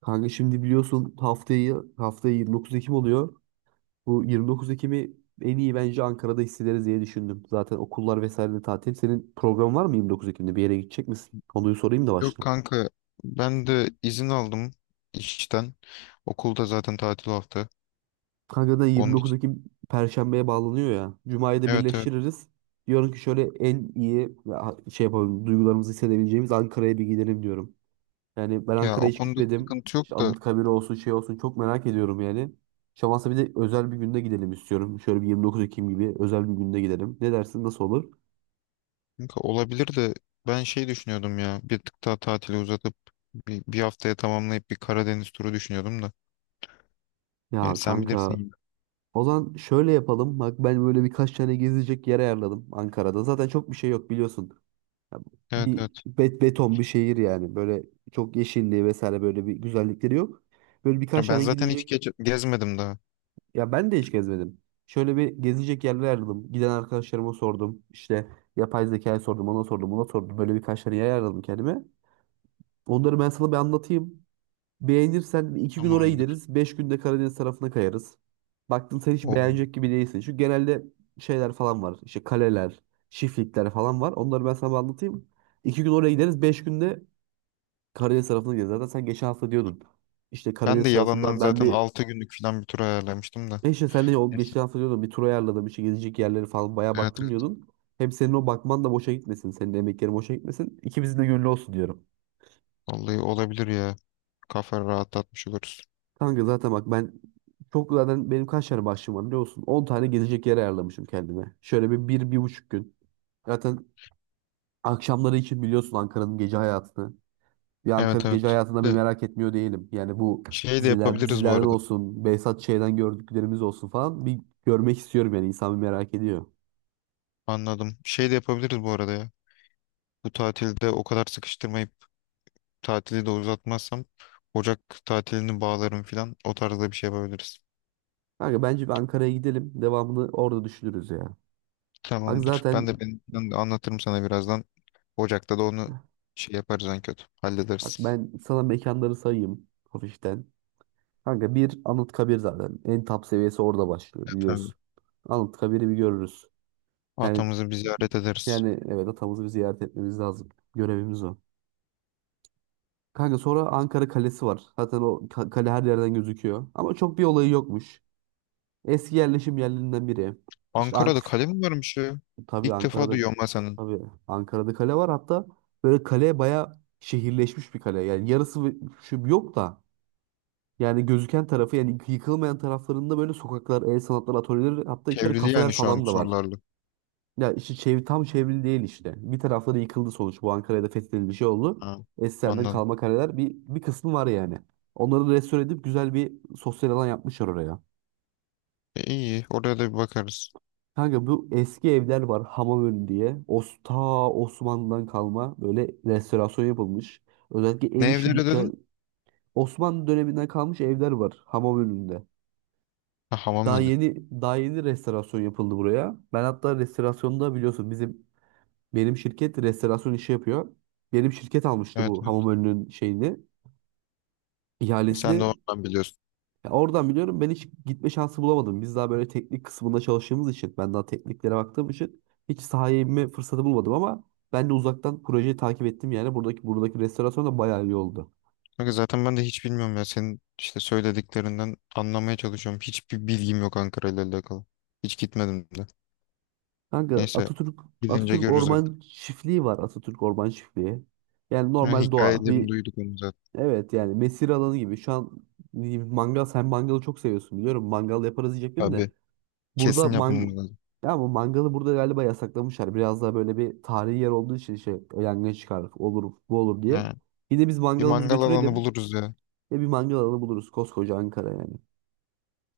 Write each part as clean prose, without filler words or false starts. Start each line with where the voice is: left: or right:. right: Kanka şimdi biliyorsun haftayı 29 Ekim oluyor. Bu 29 Ekim'i en iyi bence Ankara'da hissederiz diye düşündüm. Zaten okullar vesaire de tatil. Senin programın var mı 29 Ekim'de? Bir yere gidecek misin? Konuyu sorayım da
left: Yok
right: başlayayım.
left: kanka ben de izin aldım işten. Okulda zaten tatil hafta.
right: Kanka da
left: Onun
right: 29
left: için
right: Ekim Perşembe'ye bağlanıyor ya. Cuma'yı da
left: evet evet.
right: birleştiririz. Diyorum ki şöyle en iyi ya, şey yapalım duygularımızı hissedebileceğimiz Ankara'ya bir gidelim diyorum. Yani ben
left: Ya o
right: Ankara'ya hiç
left: konuda
right: gitmedim.
left: sıkıntı
right: İşte
left: yok da
right: Anıtkabir olsun şey olsun çok merak ediyorum yani. Şamansa bir de özel bir günde gidelim istiyorum. Şöyle bir 29 Ekim gibi özel bir günde gidelim. Ne dersin nasıl olur?
left: kanka olabilir de ben şey düşünüyordum ya bir tık daha tatili uzatıp bir haftaya tamamlayıp bir Karadeniz turu düşünüyordum da. Yani
right: Ya
left: sen bilirsin
right: kanka
left: yine.
right: o zaman şöyle yapalım. Bak ben böyle birkaç tane gezecek yer ayarladım Ankara'da. Zaten çok bir şey yok biliyorsun. Ya
left: Evet
right: bir
left: evet.
right: beton bir şehir yani. Böyle çok yeşilliği vesaire böyle bir güzellikleri yok. Böyle birkaç
left: Ya ben
right: tane
left: zaten hiç
right: gidecek.
left: gezmedim daha.
right: Ya ben de hiç gezmedim. Şöyle bir gezilecek yerler aradım. Giden arkadaşlarıma sordum. İşte yapay zekaya sordum, ona sordum, ona sordum. Böyle birkaç tane yer aradım kendime. Onları ben sana bir anlatayım. Beğenirsen bir iki gün oraya
left: Tamamdır.
right: gideriz. 5 günde Karadeniz tarafına kayarız. Baktın sen hiç
left: O,
right: beğenecek gibi değilsin. Çünkü genelde şeyler falan var. İşte kaleler, çiftlikler falan var. Onları ben sana bir anlatayım. 2 gün oraya gideriz. Beş günde Karadeniz tarafına gideriz. Zaten sen geçen hafta diyordun. İşte
left: Ben de
right: Karadeniz
left: yalandan
right: tarafında ben
left: zaten
right: bir.
left: 6 günlük falan bir tur ayarlamıştım da.
right: E işte sen de o
left: Neyse.
right: geçen hafta diyordun bir tur ayarladım bir şey gezecek yerleri falan bayağı
left: Evet
right: baktım
left: evet.
right: diyordun. Hem senin o bakman da boşa gitmesin. Senin de emeklerin boşa gitmesin. İkimizin de gönlü olsun diyorum.
left: Vallahi olabilir ya. Kafa rahatlatmış oluruz.
right: Kanka zaten bak ben çok zaten benim kaç tane başlığım var biliyor musun? 10 tane gezecek yer ayarlamışım kendime. Şöyle bir buçuk gün. Zaten akşamları için biliyorsun Ankara'nın gece hayatını. Bir
left: Evet
right: Ankara'nın gece
left: evet.
right: hayatında bir
left: De,
right: merak etmiyor değilim. Yani bu
left: Şey de yapabiliriz bu
right: dizilerden
left: arada.
right: olsun, Behzat Ç'den gördüklerimiz olsun falan bir görmek istiyorum yani insan bir merak ediyor.
left: Anladım. Şey de yapabiliriz bu arada ya. Bu tatilde o kadar sıkıştırmayıp tatili de uzatmazsam Ocak tatilini bağlarım filan. O tarzda bir şey yapabiliriz.
right: Kanka bence bir Ankara'ya gidelim. Devamını orada düşünürüz ya. Bak
left: Tamamdır.
right: zaten
left: Ben de benim planı anlatırım sana birazdan. Ocak'ta da onu şey yaparız en kötü.
right: bak
left: Hallederiz.
right: ben sana mekanları sayayım hafiften. Kanka bir Anıtkabir zaten. En top seviyesi orada başlıyor
left: Evet, tabii.
right: biliyorsun. Anıtkabir'i bir görürüz. Yani
left: Atamızı bir ziyaret ederiz.
right: evet atamızı bir ziyaret etmemiz lazım. Görevimiz o. Kanka sonra Ankara Kalesi var. Zaten o kale her yerden gözüküyor. Ama çok bir olayı yokmuş. Eski yerleşim yerlerinden biri. İşte
left: Ankara'da
right: antik
left: kale mi varmış ya?
right: Tabii
left: İlk defa
right: Ankara'da
left: duyuyorum ben senin.
right: tabii Ankara'da kale var hatta böyle kale baya şehirleşmiş bir kale. Yani yarısı şu yok da yani gözüken tarafı yani yıkılmayan taraflarında böyle sokaklar, el sanatları atölyeleri hatta içeri
left: Çevrili
right: kafeler
left: yani şu an
right: falan da var.
left: sorularla.
right: Ya işte tam çevrili değil işte. Bir tarafları yıkıldı sonuç. Bu Ankara'da fethedildi şey oldu.
left: Ha,
right: Eskilerden
left: anladım.
right: kalma kaleler bir kısmı var yani. Onları restore edip güzel bir sosyal alan yapmışlar oraya.
left: E, iyi. Oraya da bir bakarız.
right: Kanka bu eski evler var Hamamön diye. Osmanlı'dan kalma böyle restorasyon yapılmış. Özellikle el
left: Ne
right: işi
left: evleri
right: dükkan.
left: dedin?
right: Osmanlı döneminden kalmış evler var Hamamönü'nde.
left: Ha, hamam önü.
right: Daha yeni restorasyon yapıldı buraya. Ben hatta restorasyonda biliyorsun benim şirket restorasyon işi yapıyor. Benim şirket almıştı
left: Evet
right: bu
left: evet.
right: Hamamönü'nün şeyini,
left: E, sen de
right: ihalesini.
left: oradan biliyorsun.
right: Ya oradan biliyorum ben hiç gitme şansı bulamadım. Biz daha böyle teknik kısmında çalıştığımız için ben daha tekniklere baktığım için hiç sahaya inme fırsatı bulmadım ama ben de uzaktan projeyi takip ettim yani buradaki restorasyon da bayağı iyi oldu.
left: Kanka zaten ben de hiç bilmiyorum ya. Senin işte söylediklerinden anlamaya çalışıyorum. Hiçbir bilgim yok Ankara ile alakalı. Hiç gitmedim de.
right: Kanka
left: Neyse
right: Atatürk
left: gidince
right: Atatürk
left: görürüz artık.
right: Orman Çiftliği var. Atatürk Orman Çiftliği. Yani
left: Ha,
right: normal doğa.
left: hikayelerini
right: Bir
left: duyduk onu zaten.
right: evet yani mesire alanı gibi. Şu an mangal sen mangalı çok seviyorsun biliyorum. Mangal yaparız diyecektim
left: Tabii.
right: de. Burada
left: Kesin yapmamız lazım.
right: ya bu mangalı burada galiba yasaklamışlar. Biraz daha böyle bir tarihi yer olduğu için şey yangın çıkar olur bu olur diye.
left: Ha,
right: Bir biz
left: bir
right: mangalımızı
left: mangal alanı
right: götürelim.
left: buluruz ya.
right: Ya bir mangal alanı buluruz koskoca Ankara yani.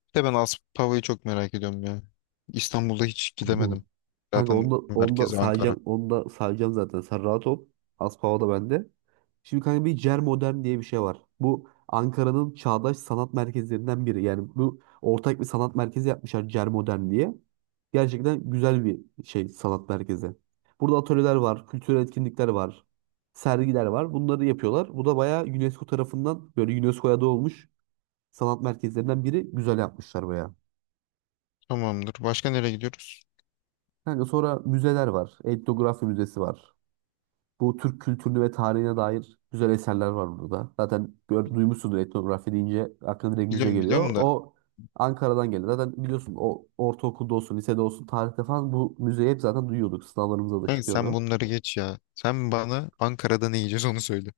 left: Bir de ben Aspava'yı çok merak ediyorum ya. İstanbul'da hiç gidemedim.
right: Kanka
left: Zaten merkezi Ankara.
right: onu da sayacağım zaten. Sen rahat ol. Az pava da bende. Şimdi kanka bir Cer Modern diye bir şey var. Bu Ankara'nın çağdaş sanat merkezlerinden biri. Yani bu ortak bir sanat merkezi yapmışlar Cer Modern diye. Gerçekten güzel bir şey sanat merkezi. Burada atölyeler var, kültürel etkinlikler var, sergiler var. Bunları yapıyorlar. Bu da bayağı UNESCO tarafından böyle UNESCO'ya da olmuş sanat merkezlerinden biri. Güzel yapmışlar bayağı.
left: Tamamdır. Başka nereye gidiyoruz?
right: Kanka sonra müzeler var. Etnografi müzesi var. Bu Türk kültürünü ve tarihine dair güzel eserler var burada. Zaten duymuşsundur etnografi deyince aklına direkt müze
left: Biliyorum
right: geliyor.
left: biliyorum da.
right: O Ankara'dan geliyor. Zaten biliyorsun o ortaokulda olsun, lisede olsun, tarihte falan bu müzeyi hep zaten duyuyorduk. Sınavlarımızda da
left: Kanka sen
right: çıkıyordu.
left: bunları geç ya. Sen bana Ankara'da ne yiyeceğiz onu söyle.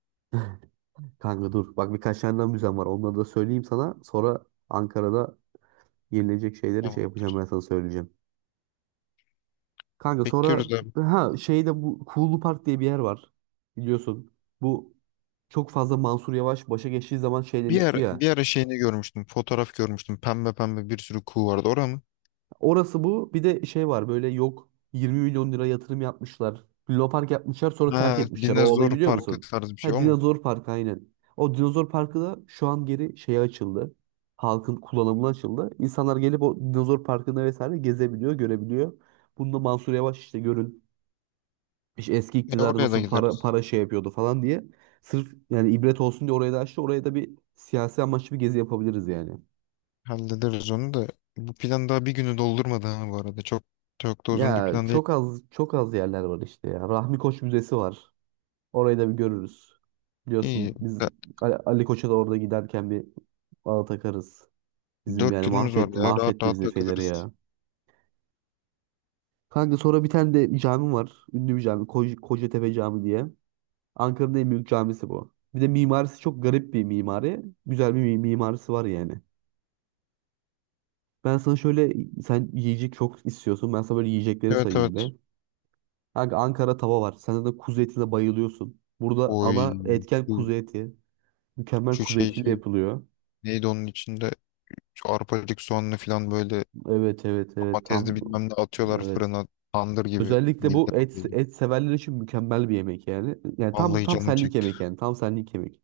right: Kanka dur. Bak birkaç tane daha müzem var. Onları da söyleyeyim sana. Sonra Ankara'da yenilecek şeyleri şey
left: Tamam.
right: yapacağım ben sana söyleyeceğim. Kanka sonra
left: Bekliyoruz abi.
right: ha şeyde bu Kuğulu Park diye bir yer var. Biliyorsun. Bu çok fazla Mansur Yavaş başa geçtiği zaman şey
left: Bir
right: demişti
left: ara,
right: ya.
left: bir ara şeyini görmüştüm. Fotoğraf görmüştüm. Pembe pembe bir sürü kuğu vardı. Orada mı?
right: Orası bu. Bir de şey var böyle yok 20 milyon lira yatırım yapmışlar. Lunapark yapmışlar sonra terk
left: Ha,
right: etmişler. O olayı
left: dinozor
right: biliyor
left: parkı
right: musun?
left: tarzı bir şey
right: Ha
left: o mu?
right: Dinozor Parkı aynen. O Dinozor Parkı da şu an geri şeye açıldı. Halkın kullanımına açıldı. İnsanlar gelip o Dinozor Parkı'nda vesaire gezebiliyor, görebiliyor. Bunda Mansur Yavaş işte görün işte eski
left: E
right: iktidar
left: oraya da
right: nasıl para
left: gideriz.
right: para şey yapıyordu falan diye. Sırf yani ibret olsun diye oraya da açtı. Oraya da bir siyasi amaçlı bir gezi yapabiliriz yani.
left: Hallederiz onu da. Bu plan daha bir günü doldurmadı ha bu arada. Çok çok da uzun bir
right: Ya
left: plan değil.
right: çok az yerler var işte ya. Rahmi Koç Müzesi var. Orayı da bir görürüz.
left: İyi.
right: Biliyorsun biz
left: Ya,
right: Ali Koç'a da orada giderken bir bağ takarız. Bizim
left: Dört
right: yani
left: günümüz var
right: mahvetti
left: ya. Rahat
right: mahvetti
left: rahat
right: bizi Fener'i
left: takılırız.
right: ya. Kanka sonra bir tane de cami var. Ünlü bir cami. Kocatepe Camii diye. Ankara'nın en büyük camisi bu. Bir de mimarisi çok garip bir mimari. Güzel bir mimarisi var yani. Ben sana şöyle sen yiyecek çok istiyorsun. Ben sana böyle yiyecekleri
left: Evet
right: sayayım
left: evet.
right: be. Kanka Ankara tava var. Sen de kuzu etine bayılıyorsun. Burada ana
left: Oy.
right: etken kuzu
left: Şu,
right: eti. Mükemmel
left: şu
right: kuzu
left: şey
right: etiyle
left: şey.
right: yapılıyor.
left: Neydi onun içinde? Şu arpacık soğanlı falan böyle
right: Evet evet evet
left: domatesli
right: tam
left: bilmem ne atıyorlar
right: evet.
left: fırına. Tandır gibi.
right: Özellikle
left: Bildim.
right: bu et
left: Bildim.
right: et severler için mükemmel bir yemek yani. Yani tam
left: Vallahi
right: tam
left: canım
right: senlik
left: çekti.
right: yemek yani. Tam senlik yemek.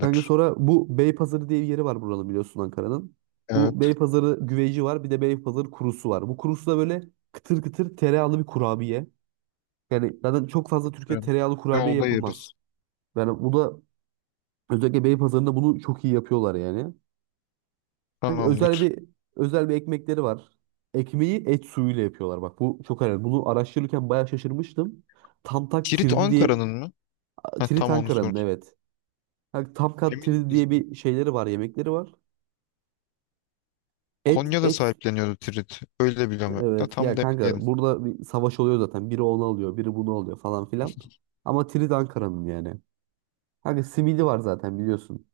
right: Kanka sonra bu Beypazarı diye bir yeri var buranın biliyorsun Ankara'nın.
left: Evet.
right: Bu Beypazarı güveci var. Bir de Beypazarı kurusu var. Bu kurusu da böyle kıtır kıtır tereyağlı bir kurabiye. Yani zaten çok fazla Türkiye
left: Ben-
right: tereyağlı kurabiye
left: Yolda
right: yapılmaz.
left: yeriz.
right: Yani bu da özellikle Beypazarı'nda bunu çok iyi yapıyorlar yani. Sanki
left: Tamamdır.
right: özel bir ekmekleri var. Ekmeği et suyuyla yapıyorlar. Bak bu çok önemli. Bunu araştırırken bayağı şaşırmıştım. Tamtak
left: Tirit
right: tirdi diye
left: Ankara'nın mı? Ha,
right: Tirit
left: tam onu
right: Ankara'nın
left: sor.
right: evet. Yani Tamkat
left: Emin
right: tirdi
left: miyiz?
right: diye bir şeyleri var, yemekleri var. Et
left: Konya'da
right: et
left: sahipleniyordu Tirit. Öyle biliyorum. Da
right: evet ya
left: tam da
right: kanka
left: emin değilim.
right: burada bir savaş oluyor zaten. Biri onu alıyor, biri bunu alıyor falan filan. Ama Tirit Ankara'nın yani. Kanka simidi var zaten biliyorsun.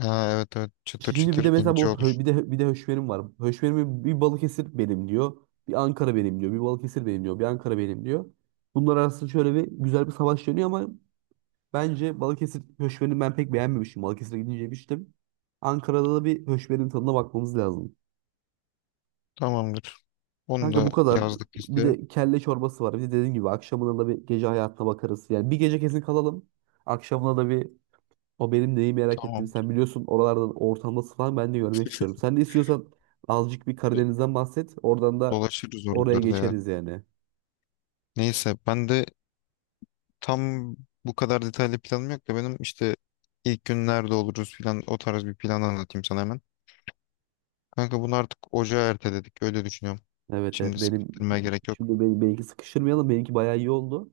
left: Ha, evet evet. Çıtır
right: Şimdi bir de
left: çıtır
right: mesela
left: ince
right: bu
left: olur.
right: bir de höşmerim var. Höşmerimi bir Balıkesir benim diyor. Bir Ankara benim diyor. Bir Balıkesir benim diyor. Bir Ankara benim diyor. Bunlar arasında şöyle bir güzel bir savaş dönüyor ama bence Balıkesir höşmerini ben pek beğenmemiştim. Balıkesir'e gidince yemiştim. Ankara'da da bir höşmerin tadına bakmamız lazım.
left: Tamamdır. Onu
right: Kanka bu
left: da
right: kadar.
left: yazdık
right: Bir
left: listeye.
right: de kelle çorbası var. Bir de dediğim gibi akşamına da bir gece hayatına bakarız. Yani bir gece kesin kalalım. Akşamına da bir. O benim neyi merak ettiğimi
left: Tamam.
right: sen biliyorsun. Oralardan ortam nasıl falan ben de görmek istiyorum. Sen de istiyorsan azıcık bir Karadeniz'den bahset. Oradan da
left: Dolaşırız
right: oraya
left: oralarda ya.
right: geçeriz yani.
left: Neyse ben de tam bu kadar detaylı planım yok da benim işte ilk gün nerede oluruz filan o tarz bir plan anlatayım sana hemen. Kanka bunu artık ocağa erteledik. Öyle düşünüyorum.
right: Evet evet
left: Şimdi
right: benim
left: sıkıştırmaya gerek yok.
right: benimki sıkıştırmayalım. Benimki bayağı iyi oldu.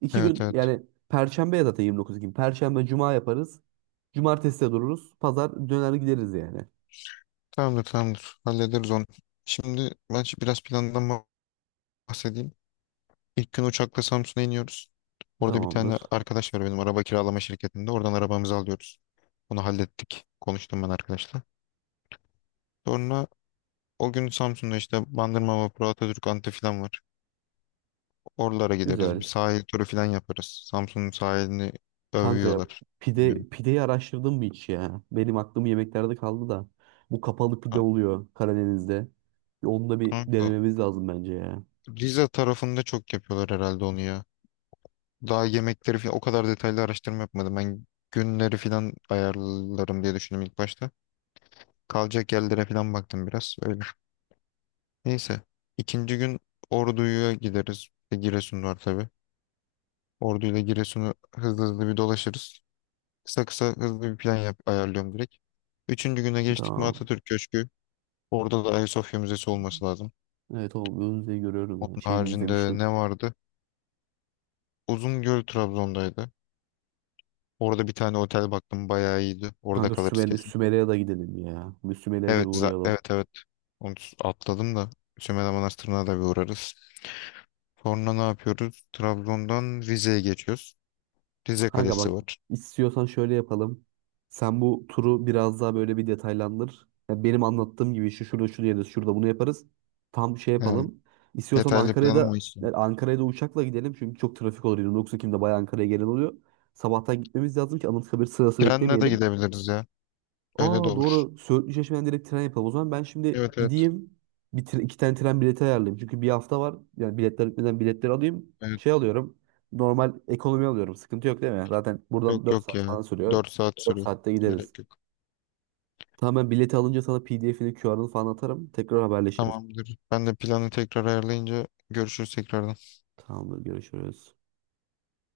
right: İki
left: Evet
right: gün
left: evet.
right: yani Perşembe ya zaten 29 gün. Perşembe Cuma yaparız. Cumartesi de dururuz. Pazar döner gideriz yani.
left: Tamamdır tamamdır. Hallederiz onu. Şimdi ben biraz plandan bahsedeyim. İlk gün uçakla Samsun'a iniyoruz. Orada bir tane
right: Tamamdır.
left: arkadaş var benim araba kiralama şirketinde. Oradan arabamızı alıyoruz. Onu hallettik. Konuştum ben arkadaşla. Sonra o gün Samsun'da işte Bandırma Vapuru, Atatürk Anıtı falan var. Oralara gideriz. Bir
right: Güzel.
left: sahil turu falan yaparız. Samsun'un sahilini
right: Kanka
left: övüyorlar. Bilmiyorum.
right: pideyi araştırdın mı hiç ya? Benim aklım yemeklerde kaldı da. Bu kapalı pide
left: Ka-
right: oluyor Karadeniz'de. Bir onu da bir
left: Kanka
right: denememiz lazım bence ya.
left: Rize tarafında çok yapıyorlar herhalde onu ya. Daha yemekleri falan o kadar detaylı araştırma yapmadım. Ben günleri falan ayarlarım diye düşündüm ilk başta. Kalacak yerlere falan baktım biraz öyle. Neyse. İkinci gün Ordu'ya gideriz. Bir de Giresun var tabii. Ordu ile Giresun'u hızlı hızlı bir dolaşırız. Kısa kısa hızlı bir plan yap, ayarlıyorum direkt. Üçüncü güne geçtik mi
right: Tamam.
left: Atatürk Köşkü. Orada da Ayasofya Müzesi olması lazım.
right: Evet o Önce'yi görüyorum ya.
left: Onun
right: Şeyini
left: haricinde ne
right: izlemiştim.
left: vardı? Uzungöl Trabzon'daydı. Orada bir tane otel baktım bayağı iyiydi. Orada
right: Kanka
left: kalırız kesin.
right: Sümele'ye de gidelim ya. Bir Sümele'ye de bir
left: Evet,
right: uğrayalım.
left: evet evet. Onu atladım da Sümela Manastırı'na da bir uğrarız. Sonra ne yapıyoruz? Trabzon'dan Rize'ye geçiyoruz. Rize
right: Kanka bak
left: Kalesi var.
right: istiyorsan şöyle yapalım. Sen bu turu biraz daha böyle bir detaylandır. Ya benim anlattığım gibi şu şurada şu yeriz, şurada bunu yaparız. Tam şey
left: Yani
right: yapalım. İstiyorsan
left: detaylı planım o işte.
right: Ankara'ya da uçakla gidelim. Çünkü çok trafik olur. 29 Ekim'de bayağı Ankara'ya gelen oluyor. Sabahtan gitmemiz lazım ki Anıtkabir sırası
left: Trenle de
right: beklemeyelim.
left: gidebiliriz ya. Öyle de
right: Aa
left: olur.
right: doğru. Söğütlü Çeşme'den direkt tren yapalım. O zaman ben şimdi
left: Evet evet.
right: gideyim. Bir iki tane tren bileti ayarlayayım. Çünkü bir hafta var. Yani biletler bitmeden biletleri alayım. Şey
left: Evet.
right: alıyorum. Normal ekonomi alıyorum. Sıkıntı yok değil mi? Zaten
left: Yok
right: buradan 4
left: yok
right: saat
left: ya.
right: falan sürüyor.
left: 4 saat
right: dört
left: sürüyor.
right: saatte gideriz.
left: Gerek yok.
right: Tamam ben bileti alınca sana PDF'ini, QR'ını falan atarım. Tekrar haberleşiriz.
left: Tamamdır. Ben de planı tekrar ayarlayınca görüşürüz tekrardan.
right: Tamamdır görüşürüz.